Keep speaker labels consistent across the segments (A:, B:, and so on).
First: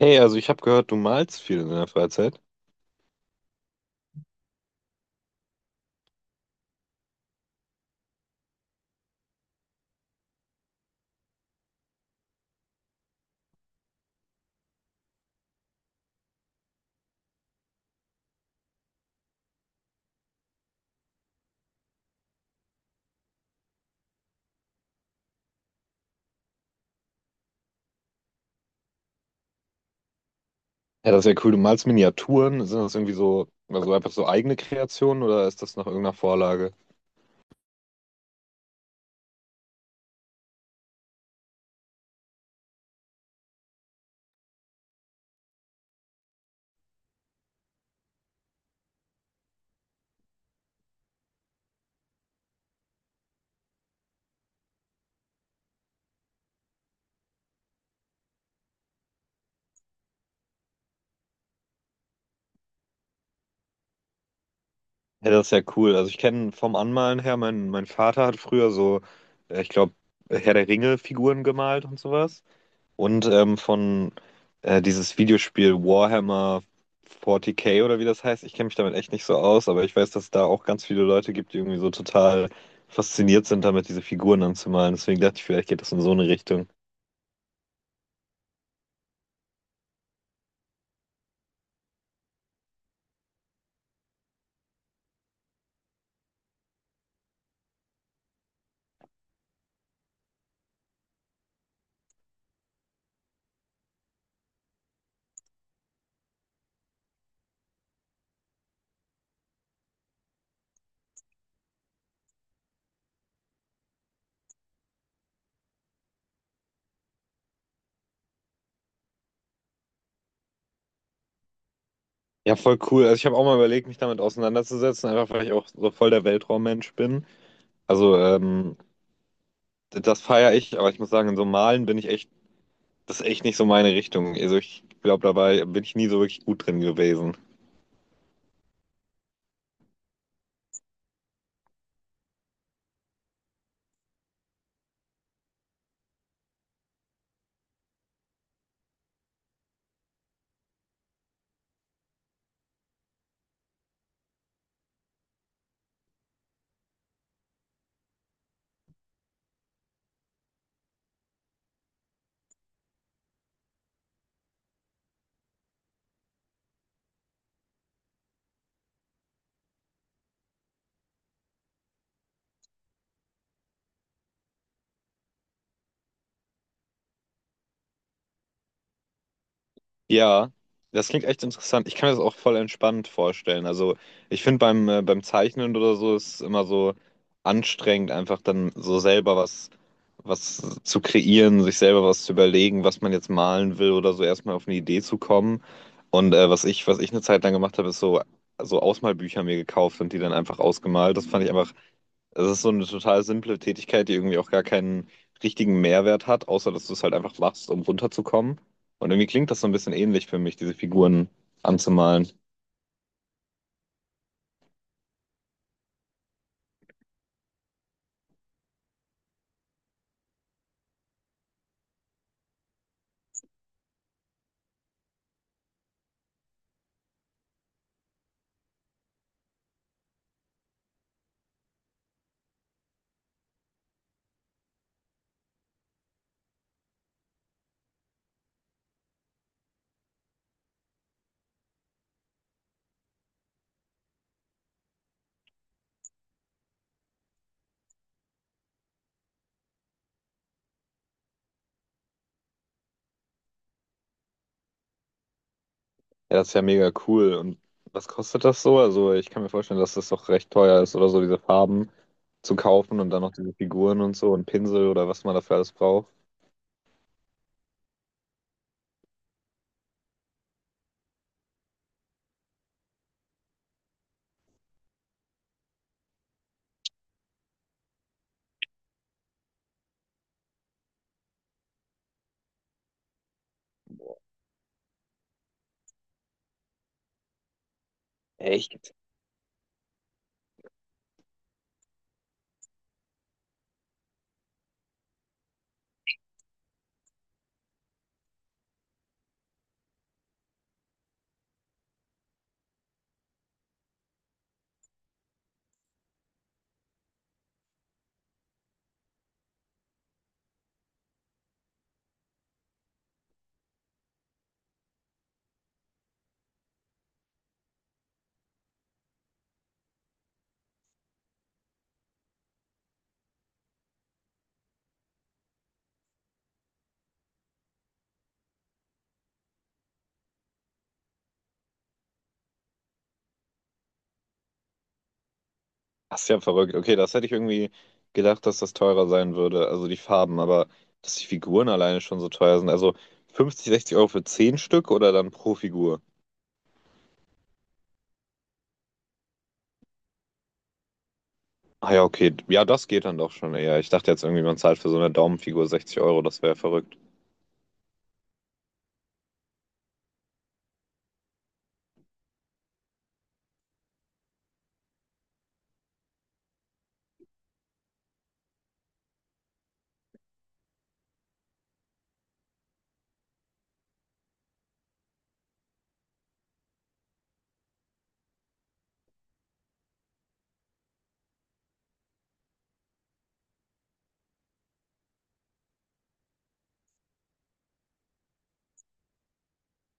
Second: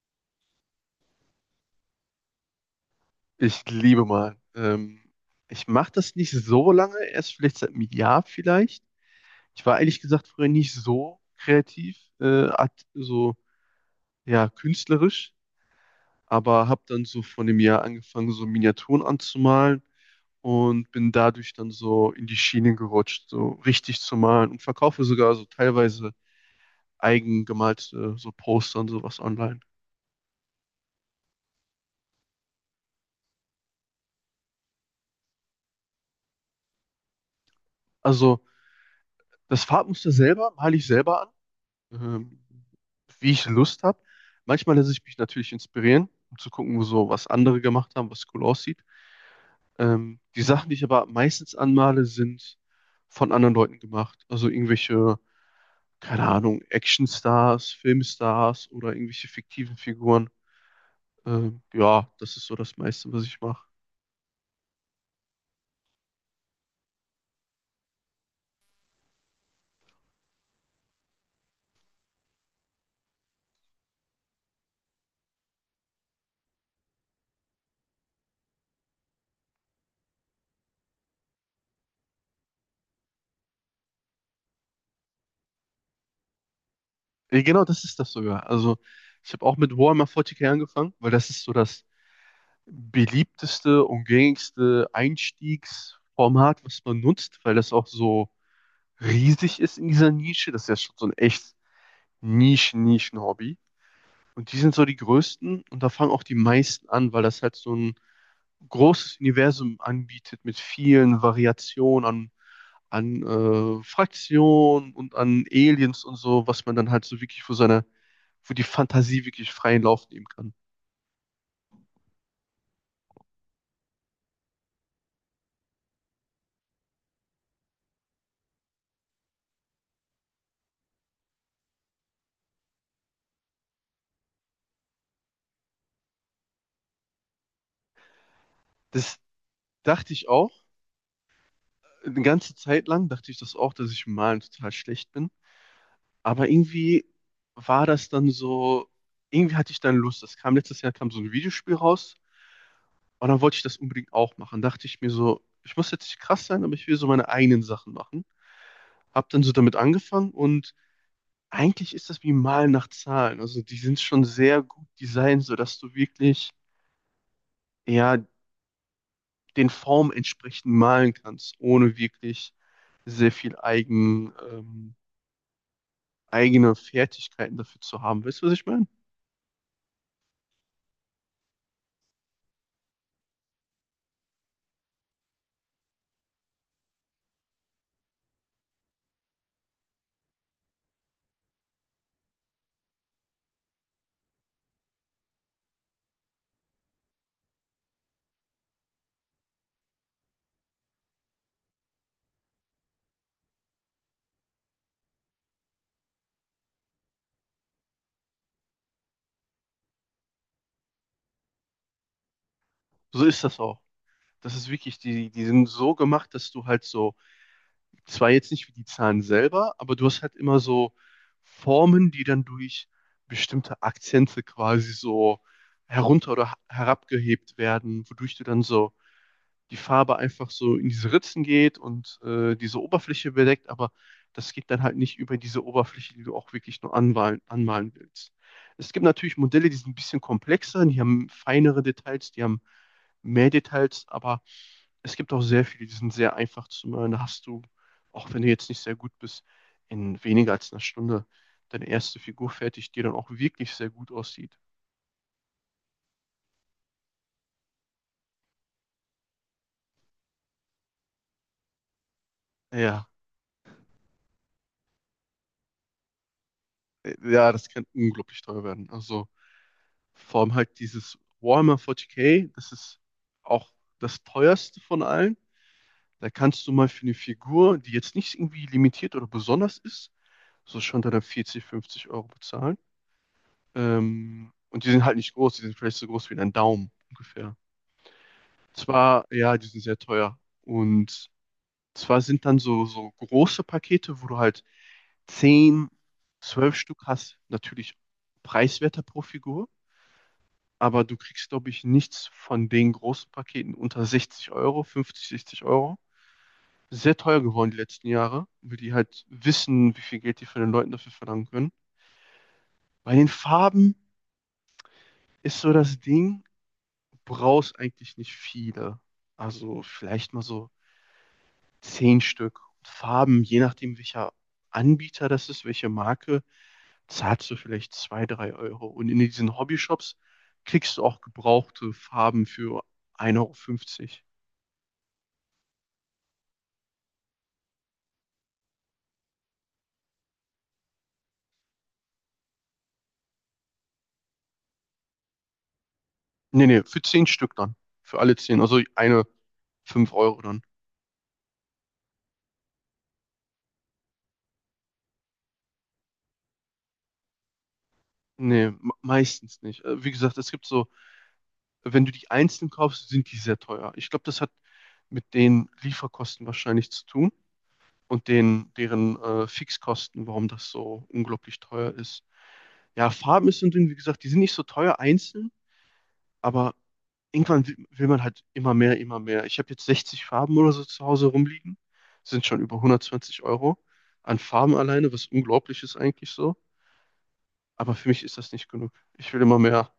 A: Hey, also ich habe gehört, du malst viel in deiner Freizeit.
B: Ich liebe mal. Ich mache das nicht so lange, erst vielleicht seit einem Jahr vielleicht. Ich war ehrlich gesagt früher nicht so kreativ, so ja, künstlerisch, aber habe dann so von dem Jahr angefangen, so Miniaturen anzumalen und bin dadurch dann so in die Schiene gerutscht, so richtig zu malen und verkaufe sogar so teilweise eigen gemalte so Poster und sowas online.
A: Ja, das ist ja cool. Du malst Miniaturen. Sind das irgendwie so, also einfach so eigene Kreationen oder ist das nach irgendeiner Vorlage?
B: Also das Farbmuster selber male ich selber, ähm, wie ich Lust habe. Manchmal lasse ich mich natürlich inspirieren, um zu gucken, wo so was andere gemacht haben, was cool aussieht. Die Sachen, die ich aber meistens anmale, sind von anderen Leuten gemacht. Also irgendwelche, keine Ahnung, Actionstars, Filmstars oder irgendwelche fiktiven Figuren. Ja, das ist so das meiste, was ich mache.
A: Ja, das ist ja cool. Also ich kenne vom Anmalen her, mein Vater hat früher so, ich glaube, Herr der Ringe-Figuren gemalt und sowas. Und von dieses Videospiel Warhammer 40k oder wie das heißt. Ich kenne mich damit echt nicht so aus, aber ich weiß, dass es da auch ganz viele Leute gibt, die irgendwie so total fasziniert sind, damit diese Figuren anzumalen. Deswegen dachte ich, vielleicht geht das in so eine Richtung.
B: Genau, das ist das sogar. Also ich habe auch mit Warhammer 40K angefangen, weil das ist so das beliebteste und gängigste Einstiegsformat, was man nutzt, weil das auch so riesig ist in dieser Nische. Das ist ja schon so ein echt Nischen-Nischen-Hobby. Und die sind so die größten und da fangen auch die meisten an, weil das halt so ein großes Universum anbietet mit vielen Variationen an Fraktionen und an Aliens und so, was man dann halt so wirklich für seine, für die Fantasie wirklich freien Lauf nehmen kann.
A: Ja, voll cool. Also ich habe auch mal überlegt, mich damit auseinanderzusetzen, einfach weil ich auch so voll der Weltraummensch bin. Also das feiere ich, aber ich muss sagen, in so Malen bin ich echt, das ist echt nicht so meine Richtung. Also ich glaube, dabei bin ich nie so wirklich gut drin gewesen.
B: Das dachte ich auch Eine ganze Zeit lang dachte ich das auch, dass ich im Malen total schlecht bin. Aber irgendwie war das dann so, irgendwie hatte ich dann Lust. Das kam letztes Jahr, kam so ein Videospiel raus und dann wollte ich das unbedingt auch machen. Dachte ich mir so, ich muss jetzt nicht krass sein, aber ich will so meine eigenen Sachen machen. Hab dann so damit angefangen und eigentlich ist das wie Malen nach Zahlen. Also die sind schon sehr gut designt, sodass du wirklich, ja, den Formen entsprechend malen kannst, ohne wirklich sehr viel eigene Fertigkeiten dafür zu haben. Weißt du, was ich meine?
A: Ja, das klingt echt interessant. Ich kann mir das auch voll entspannt vorstellen. Also ich finde beim Zeichnen oder so ist es immer so anstrengend, einfach dann so selber was, was zu kreieren, sich selber was zu überlegen, was man jetzt malen will oder so erstmal auf eine Idee zu kommen. Und was ich eine Zeit lang gemacht habe, ist so, so Ausmalbücher mir gekauft und die dann einfach ausgemalt. Das fand ich einfach es ist so eine total simple Tätigkeit, die irgendwie auch gar keinen richtigen Mehrwert hat, außer dass du es halt einfach machst, um runterzukommen. Und irgendwie klingt das so ein bisschen ähnlich für mich, diese Figuren anzumalen.
B: So ist das auch. Das ist wirklich, die sind so gemacht, dass du halt so, zwar jetzt nicht wie die Zahlen selber, aber du hast halt immer so Formen, die dann durch bestimmte Akzente quasi so herabgehebt werden, wodurch du dann so die Farbe einfach so in diese Ritzen geht und diese Oberfläche bedeckt, aber das geht dann halt nicht über diese Oberfläche, die du auch wirklich nur anmalen willst. Es gibt natürlich Modelle, die sind ein bisschen komplexer, die haben feinere Details, die haben mehr Details, aber es gibt auch sehr viele, die sind sehr einfach zu malen. Da hast du, auch wenn du jetzt nicht sehr gut bist, in weniger als einer Stunde deine erste Figur fertig, die dann auch wirklich sehr gut aussieht.
A: Ja, das ist ja mega cool. Und was kostet das so? Also ich kann mir vorstellen, dass das doch recht teuer ist oder so, diese Farben zu kaufen
B: Ja,
A: und dann noch diese Figuren und so und Pinsel oder was man dafür alles braucht.
B: ja, das kann unglaublich teuer werden. Also vor allem halt dieses Warhammer 40K, das ist auch das teuerste von allen. Da kannst du mal für eine Figur, die jetzt nicht irgendwie limitiert oder besonders ist, so schon dann 40, 50 Euro bezahlen. Und die sind halt nicht groß, die sind vielleicht so groß wie ein Daumen ungefähr. Zwar, ja, die sind sehr teuer. Und zwar sind dann so, so große Pakete, wo du halt 10, 12 Stück hast, natürlich preiswerter pro Figur. Aber du kriegst, glaube ich, nichts von den großen Paketen unter 60 Euro, 50, 60 Euro. Sehr teuer geworden die letzten Jahre, weil die halt wissen, wie viel Geld die von den Leuten dafür verlangen können. Bei den Farben ist so das Ding, du brauchst eigentlich nicht viele. Also vielleicht mal so 10 Stück. Farben, je nachdem, welcher Anbieter das ist, welche Marke, zahlst du vielleicht 2, 3 Euro. Und in diesen Hobbyshops kriegst du auch gebrauchte Farben für ein Euro fünfzig.
A: Das ist ja verrückt. Okay, das hätte ich irgendwie gedacht, dass das teurer sein würde. Also die Farben, aber dass die Figuren alleine schon so teuer sind. Also 50, 60 Euro für 10 Stück oder dann pro Figur?
B: Nee, nee, für 10 Stück dann. Für alle zehn. Also eine fünf Euro dann.
A: Ah ja, okay. Ja, das geht dann doch schon eher. Ich dachte jetzt irgendwie, man zahlt für so eine Daumenfigur 60 Euro. Das wäre verrückt.
B: Nee, meistens nicht. Wie gesagt, es gibt so, wenn du die einzeln kaufst, sind die sehr teuer. Ich glaube, das hat mit den Lieferkosten wahrscheinlich zu tun und den, deren Fixkosten, warum das so unglaublich teuer ist. Ja, Farben sind, wie gesagt, die sind nicht so teuer einzeln, aber irgendwann will man halt immer mehr, immer mehr. Ich habe jetzt 60 Farben oder so zu Hause rumliegen. Sind schon über 120 Euro an Farben alleine, was unglaublich ist eigentlich so. Aber für mich ist das nicht genug. Ich will immer mehr.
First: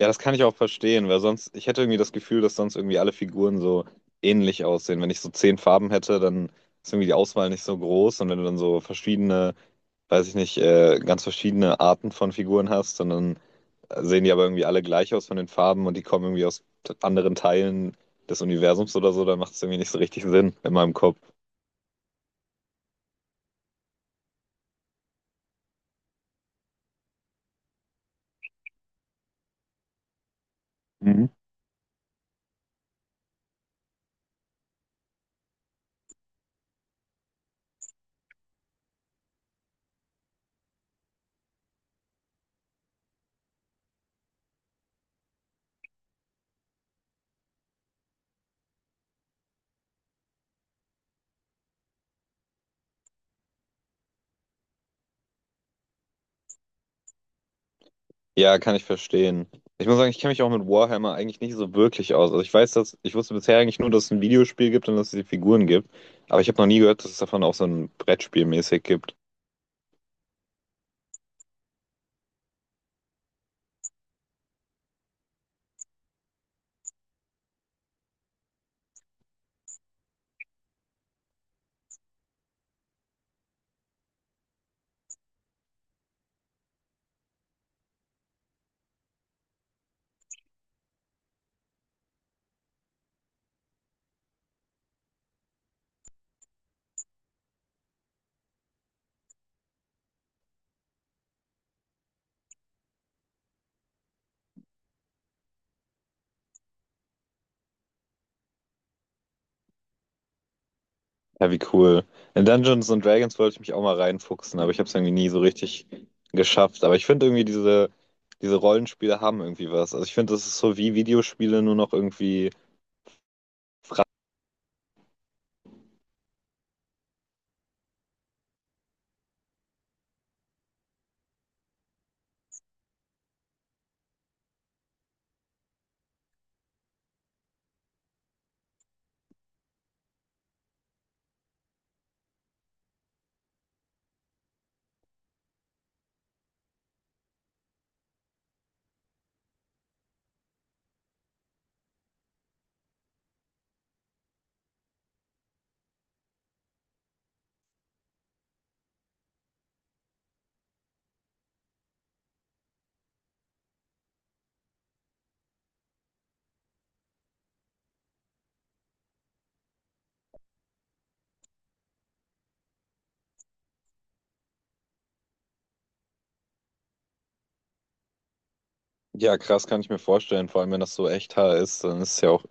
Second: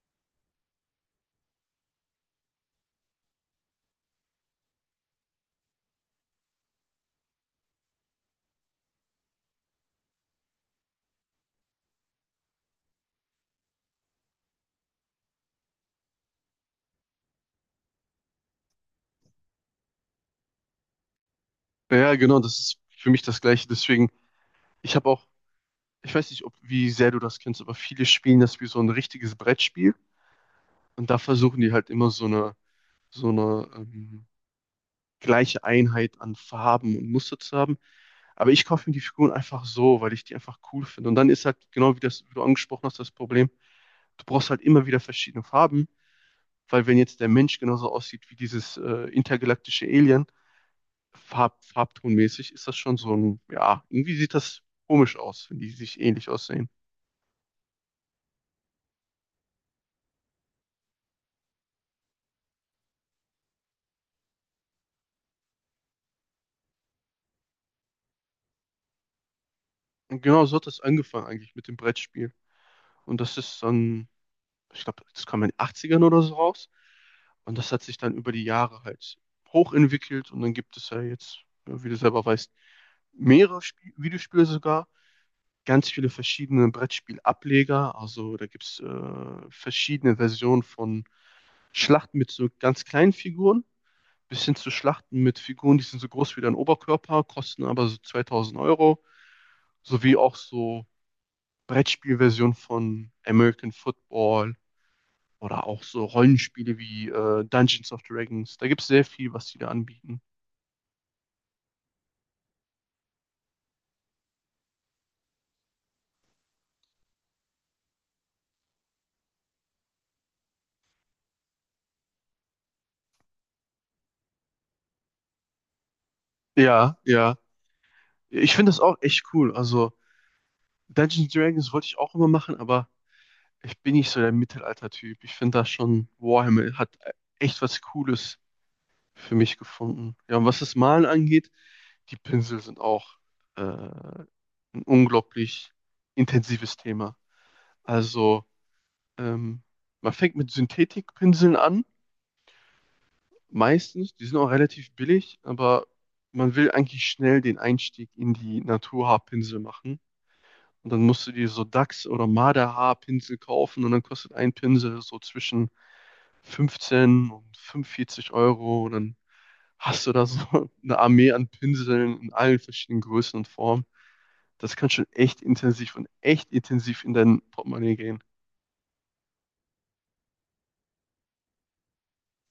A: Ja, das kann ich auch verstehen, weil sonst, ich hätte irgendwie das Gefühl, dass sonst irgendwie alle Figuren so ähnlich aussehen. Wenn ich so 10 Farben hätte, dann ist irgendwie die Auswahl nicht so groß. Und wenn du dann so verschiedene weiß ich nicht, ganz verschiedene Arten von Figuren hast, sondern sehen die aber irgendwie alle gleich aus von den Farben und die kommen irgendwie aus anderen Teilen des Universums oder so, dann macht es irgendwie nicht so richtig Sinn in meinem Kopf.
B: Ja, genau, das ist für mich das Gleiche. Deswegen, ich habe auch, ich weiß nicht, ob, wie sehr du das kennst, aber viele spielen das wie so ein richtiges Brettspiel. Und da
A: Mhm.
B: versuchen die halt immer so eine gleiche Einheit an Farben und Muster zu haben. Aber ich kaufe mir die Figuren einfach so, weil ich die einfach cool finde. Und dann ist halt genau wie das, wie du angesprochen hast, das Problem, du brauchst halt immer wieder verschiedene Farben, weil wenn jetzt der Mensch genauso aussieht wie dieses intergalaktische Alien, farbtonmäßig, ist das schon so ein, ja, irgendwie sieht das komisch aus, wenn die sich ähnlich aussehen.
A: Ja, kann ich verstehen. Ich muss sagen, ich kenne mich auch mit Warhammer eigentlich nicht so wirklich aus. Also ich weiß, dass ich wusste bisher eigentlich nur, dass es ein Videospiel gibt und dass es die Figuren gibt, aber ich habe noch nie gehört, dass es davon auch so ein Brettspiel mäßig gibt.
B: Und genau so hat das angefangen eigentlich mit dem Brettspiel. Und das ist dann, ich glaube, das kam in den Achtzigern oder so raus. Und das hat sich dann über die Jahre halt hochentwickelt und dann gibt es ja jetzt, ja, wie du selber weißt, mehrere Spie Videospiele sogar, ganz viele verschiedene Brettspielableger. Also da gibt es verschiedene Versionen von Schlachten mit so ganz kleinen Figuren bis hin zu Schlachten mit Figuren, die sind so groß wie dein Oberkörper, kosten aber so 2000 Euro, sowie auch so Brettspielversionen von American Football oder auch so Rollenspiele wie Dungeons of Dragons. Da gibt es sehr viel, was die da anbieten.
A: Ja, wie cool. In Dungeons and Dragons wollte ich mich auch mal reinfuchsen, aber ich habe es irgendwie nie so richtig geschafft. Aber ich finde irgendwie diese Rollenspiele haben irgendwie was. Also ich finde, das ist so wie Videospiele, nur noch irgendwie,
B: Ja, ja. Ich finde das auch echt cool. Also Dungeons and Dragons wollte ich auch immer machen, aber ich bin nicht so der Mittelalter-Typ. Ich finde das schon, Warhammer hat echt was Cooles für mich gefunden. Ja, und was das Malen angeht, die Pinsel sind auch ein unglaublich intensives Thema. Also ähm, man fängt mit Synthetikpinseln an, meistens, die sind auch relativ billig, aber man will eigentlich schnell den Einstieg in die Naturhaarpinsel machen. Und dann musst du dir so Dachs- oder Marderhaarpinsel kaufen und dann kostet ein Pinsel so zwischen 15 und 45 Euro. Und dann hast du da so eine Armee an Pinseln in allen verschiedenen Größen und Formen. Das kann schon echt intensiv und echt intensiv in dein Portemonnaie gehen.
A: ja, krass kann ich mir vorstellen. Vor allem, wenn das so echt ist, dann ist es ja auch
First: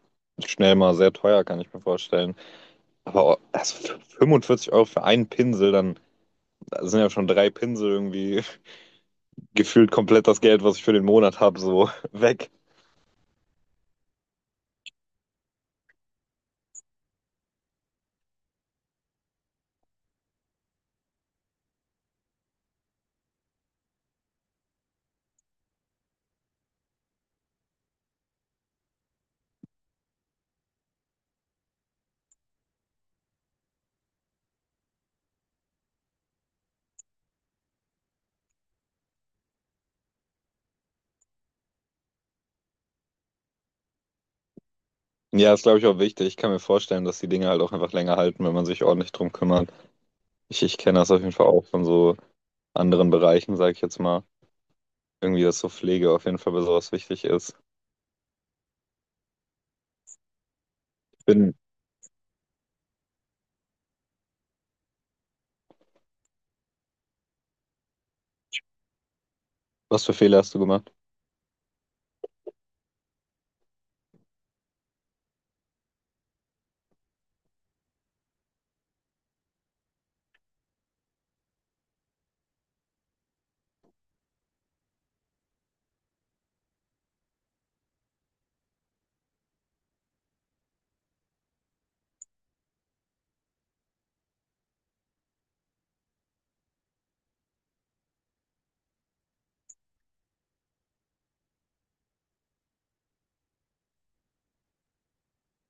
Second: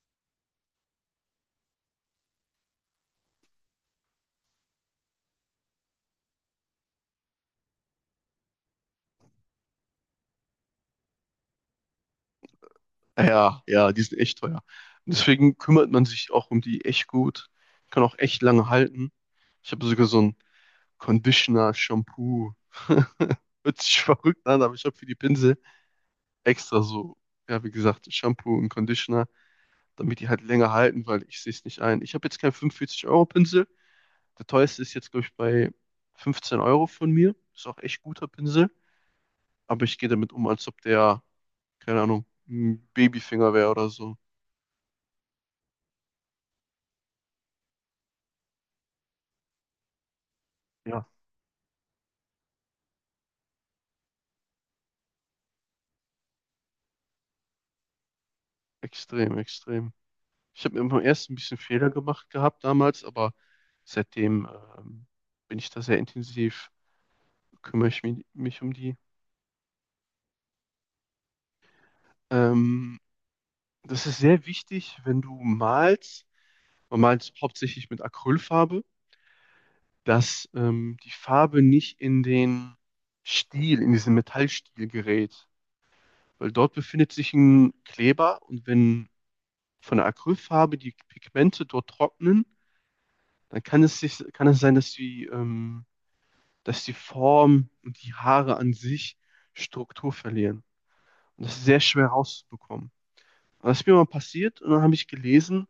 A: schnell mal sehr teuer, kann ich mir vorstellen. Aber 45 Euro für einen Pinsel, dann sind ja schon drei Pinsel irgendwie gefühlt komplett das Geld, was ich für den Monat habe, so weg.
B: Ja, ja, die sind echt teuer. Und deswegen kümmert man sich auch um die echt gut. Kann auch echt lange halten. Ich habe sogar so ein Conditioner, Shampoo. Hört sich verrückt an, aber ich habe für die Pinsel extra so, ja, wie gesagt, Shampoo und Conditioner, damit die halt länger halten, weil ich sehe es nicht ein. Ich habe jetzt keinen 45-Euro-Pinsel. Der teuerste ist jetzt, glaube ich, bei 15 Euro von mir. Ist auch echt guter Pinsel. Aber ich gehe damit um, als ob der, keine Ahnung, ein Babyfinger wäre oder so.
A: Ja, ist, glaube ich, auch wichtig. Ich kann mir vorstellen, dass die Dinge halt auch einfach länger halten, wenn man sich ordentlich drum kümmert. Ich kenne
B: Ja.
A: das auf jeden Fall auch von so anderen Bereichen, sage ich jetzt mal. Irgendwie, dass so Pflege auf jeden Fall bei sowas wichtig ist.
B: Extrem, extrem. Ich habe immer
A: Ich
B: erst ein
A: bin,
B: bisschen Fehler gemacht gehabt damals, aber seitdem ähm, bin ich da sehr intensiv, kümmere ich mich um die.
A: was für Fehler hast du gemacht?
B: Ähm, das ist sehr wichtig, wenn du malst, man malt hauptsächlich mit Acrylfarbe, dass die Farbe nicht in den Stiel, in diesen Metallstiel gerät, weil dort befindet sich ein Kleber und wenn von der Acrylfarbe die Pigmente dort trocknen, dann kann es sich, kann es sein, dass die Form und die Haare an sich Struktur verlieren. Und das ist sehr schwer rauszubekommen. Und das ist mir mal passiert und dann habe ich gelesen,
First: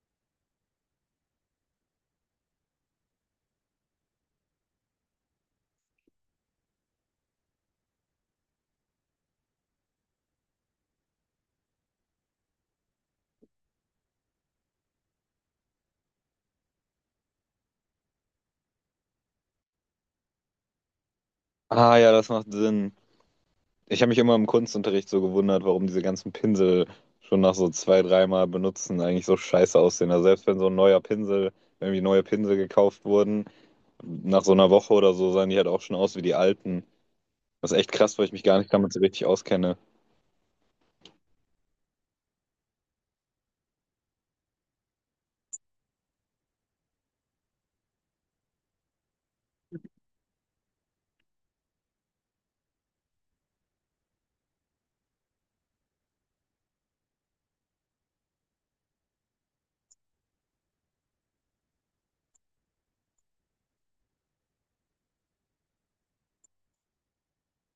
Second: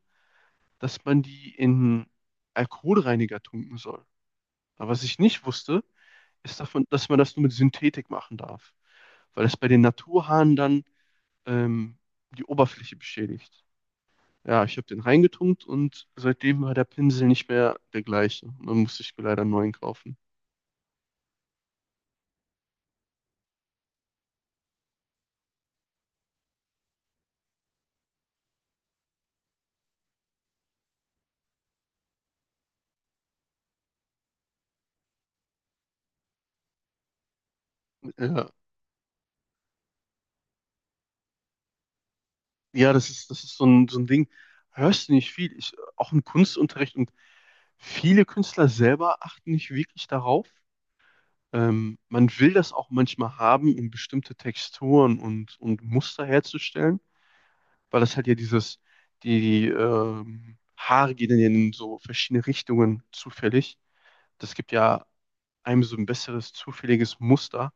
B: dass man die in Alkoholreiniger tunken soll. Aber was ich nicht wusste, ist davon, dass man das nur mit Synthetik machen darf, weil das bei den Naturhaaren dann ähm, die Oberfläche beschädigt. Ja, ich habe den reingetunkt und seitdem war der Pinsel nicht mehr der gleiche. Und dann musste ich mir leider einen neuen kaufen.
A: Ah ja, das macht Sinn. Ich habe mich immer im Kunstunterricht so gewundert, warum diese ganzen Pinsel schon nach so zwei, dreimal benutzen eigentlich so scheiße aussehen. Also selbst wenn so ein neuer Pinsel, wenn irgendwie neue Pinsel gekauft wurden, nach so einer Woche oder so sahen die halt auch schon aus wie die alten. Das ist echt krass, weil ich mich
B: Ja,
A: gar nicht damit so richtig auskenne.
B: ja, das ist so ein Ding. Hörst du nicht viel? Ich, auch im Kunstunterricht und viele Künstler selber achten nicht wirklich darauf. Man will das auch manchmal haben, um bestimmte Texturen und Muster herzustellen, weil das halt ja dieses, die, die Haare gehen dann ja in so verschiedene Richtungen zufällig. Das gibt ja einem so ein besseres, zufälliges Muster.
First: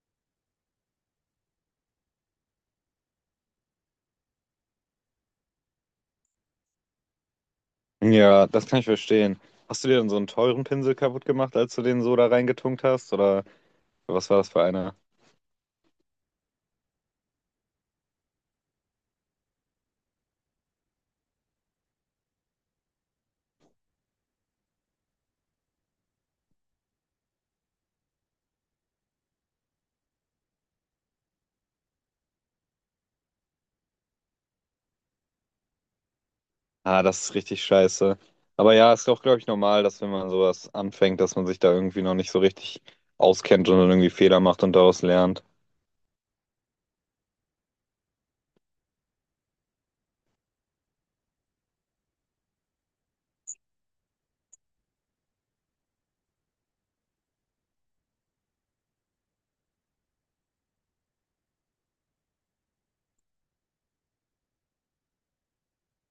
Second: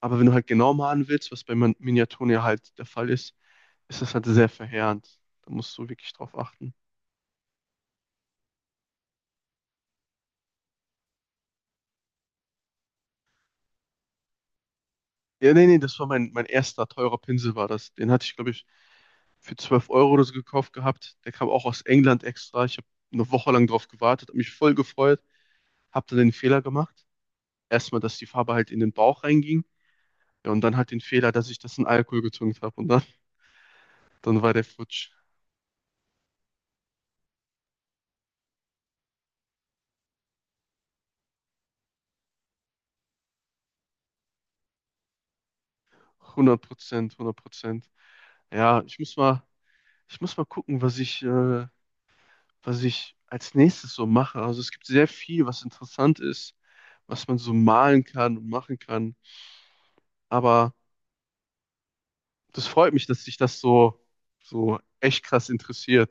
B: Aber wenn du halt genau malen willst, was bei Miniaturen ja halt der Fall ist, ist das halt sehr verheerend. Da musst du wirklich drauf achten.
A: Ja, das kann ich verstehen. Hast du dir denn so einen teuren Pinsel kaputt gemacht, als du den so da reingetunkt hast? Oder was war das für einer?
B: Ja, nee, nee, das war mein erster teurer Pinsel war das. Den hatte ich, glaube ich, für 12 Euro oder so gekauft gehabt. Der kam auch aus England extra. Ich habe eine Woche lang drauf gewartet, habe mich voll gefreut, habe dann den Fehler gemacht. Erstmal, dass die Farbe halt in den Bauch reinging. Ja, und dann halt den Fehler, dass ich das in Alkohol getunkt habe. Und dann, dann war der futsch.
A: Ah, das ist richtig scheiße. Aber ja, ist doch, glaube ich, normal, dass wenn man sowas anfängt, dass man sich da irgendwie noch nicht so richtig auskennt und dann irgendwie Fehler macht und daraus lernt.
B: 100%, 100%. Ja, ich muss mal gucken, was ich als nächstes so mache. Also es gibt sehr viel, was interessant ist, was man so malen kann und machen kann. Aber das freut mich, dass dich das so, so echt krass interessiert.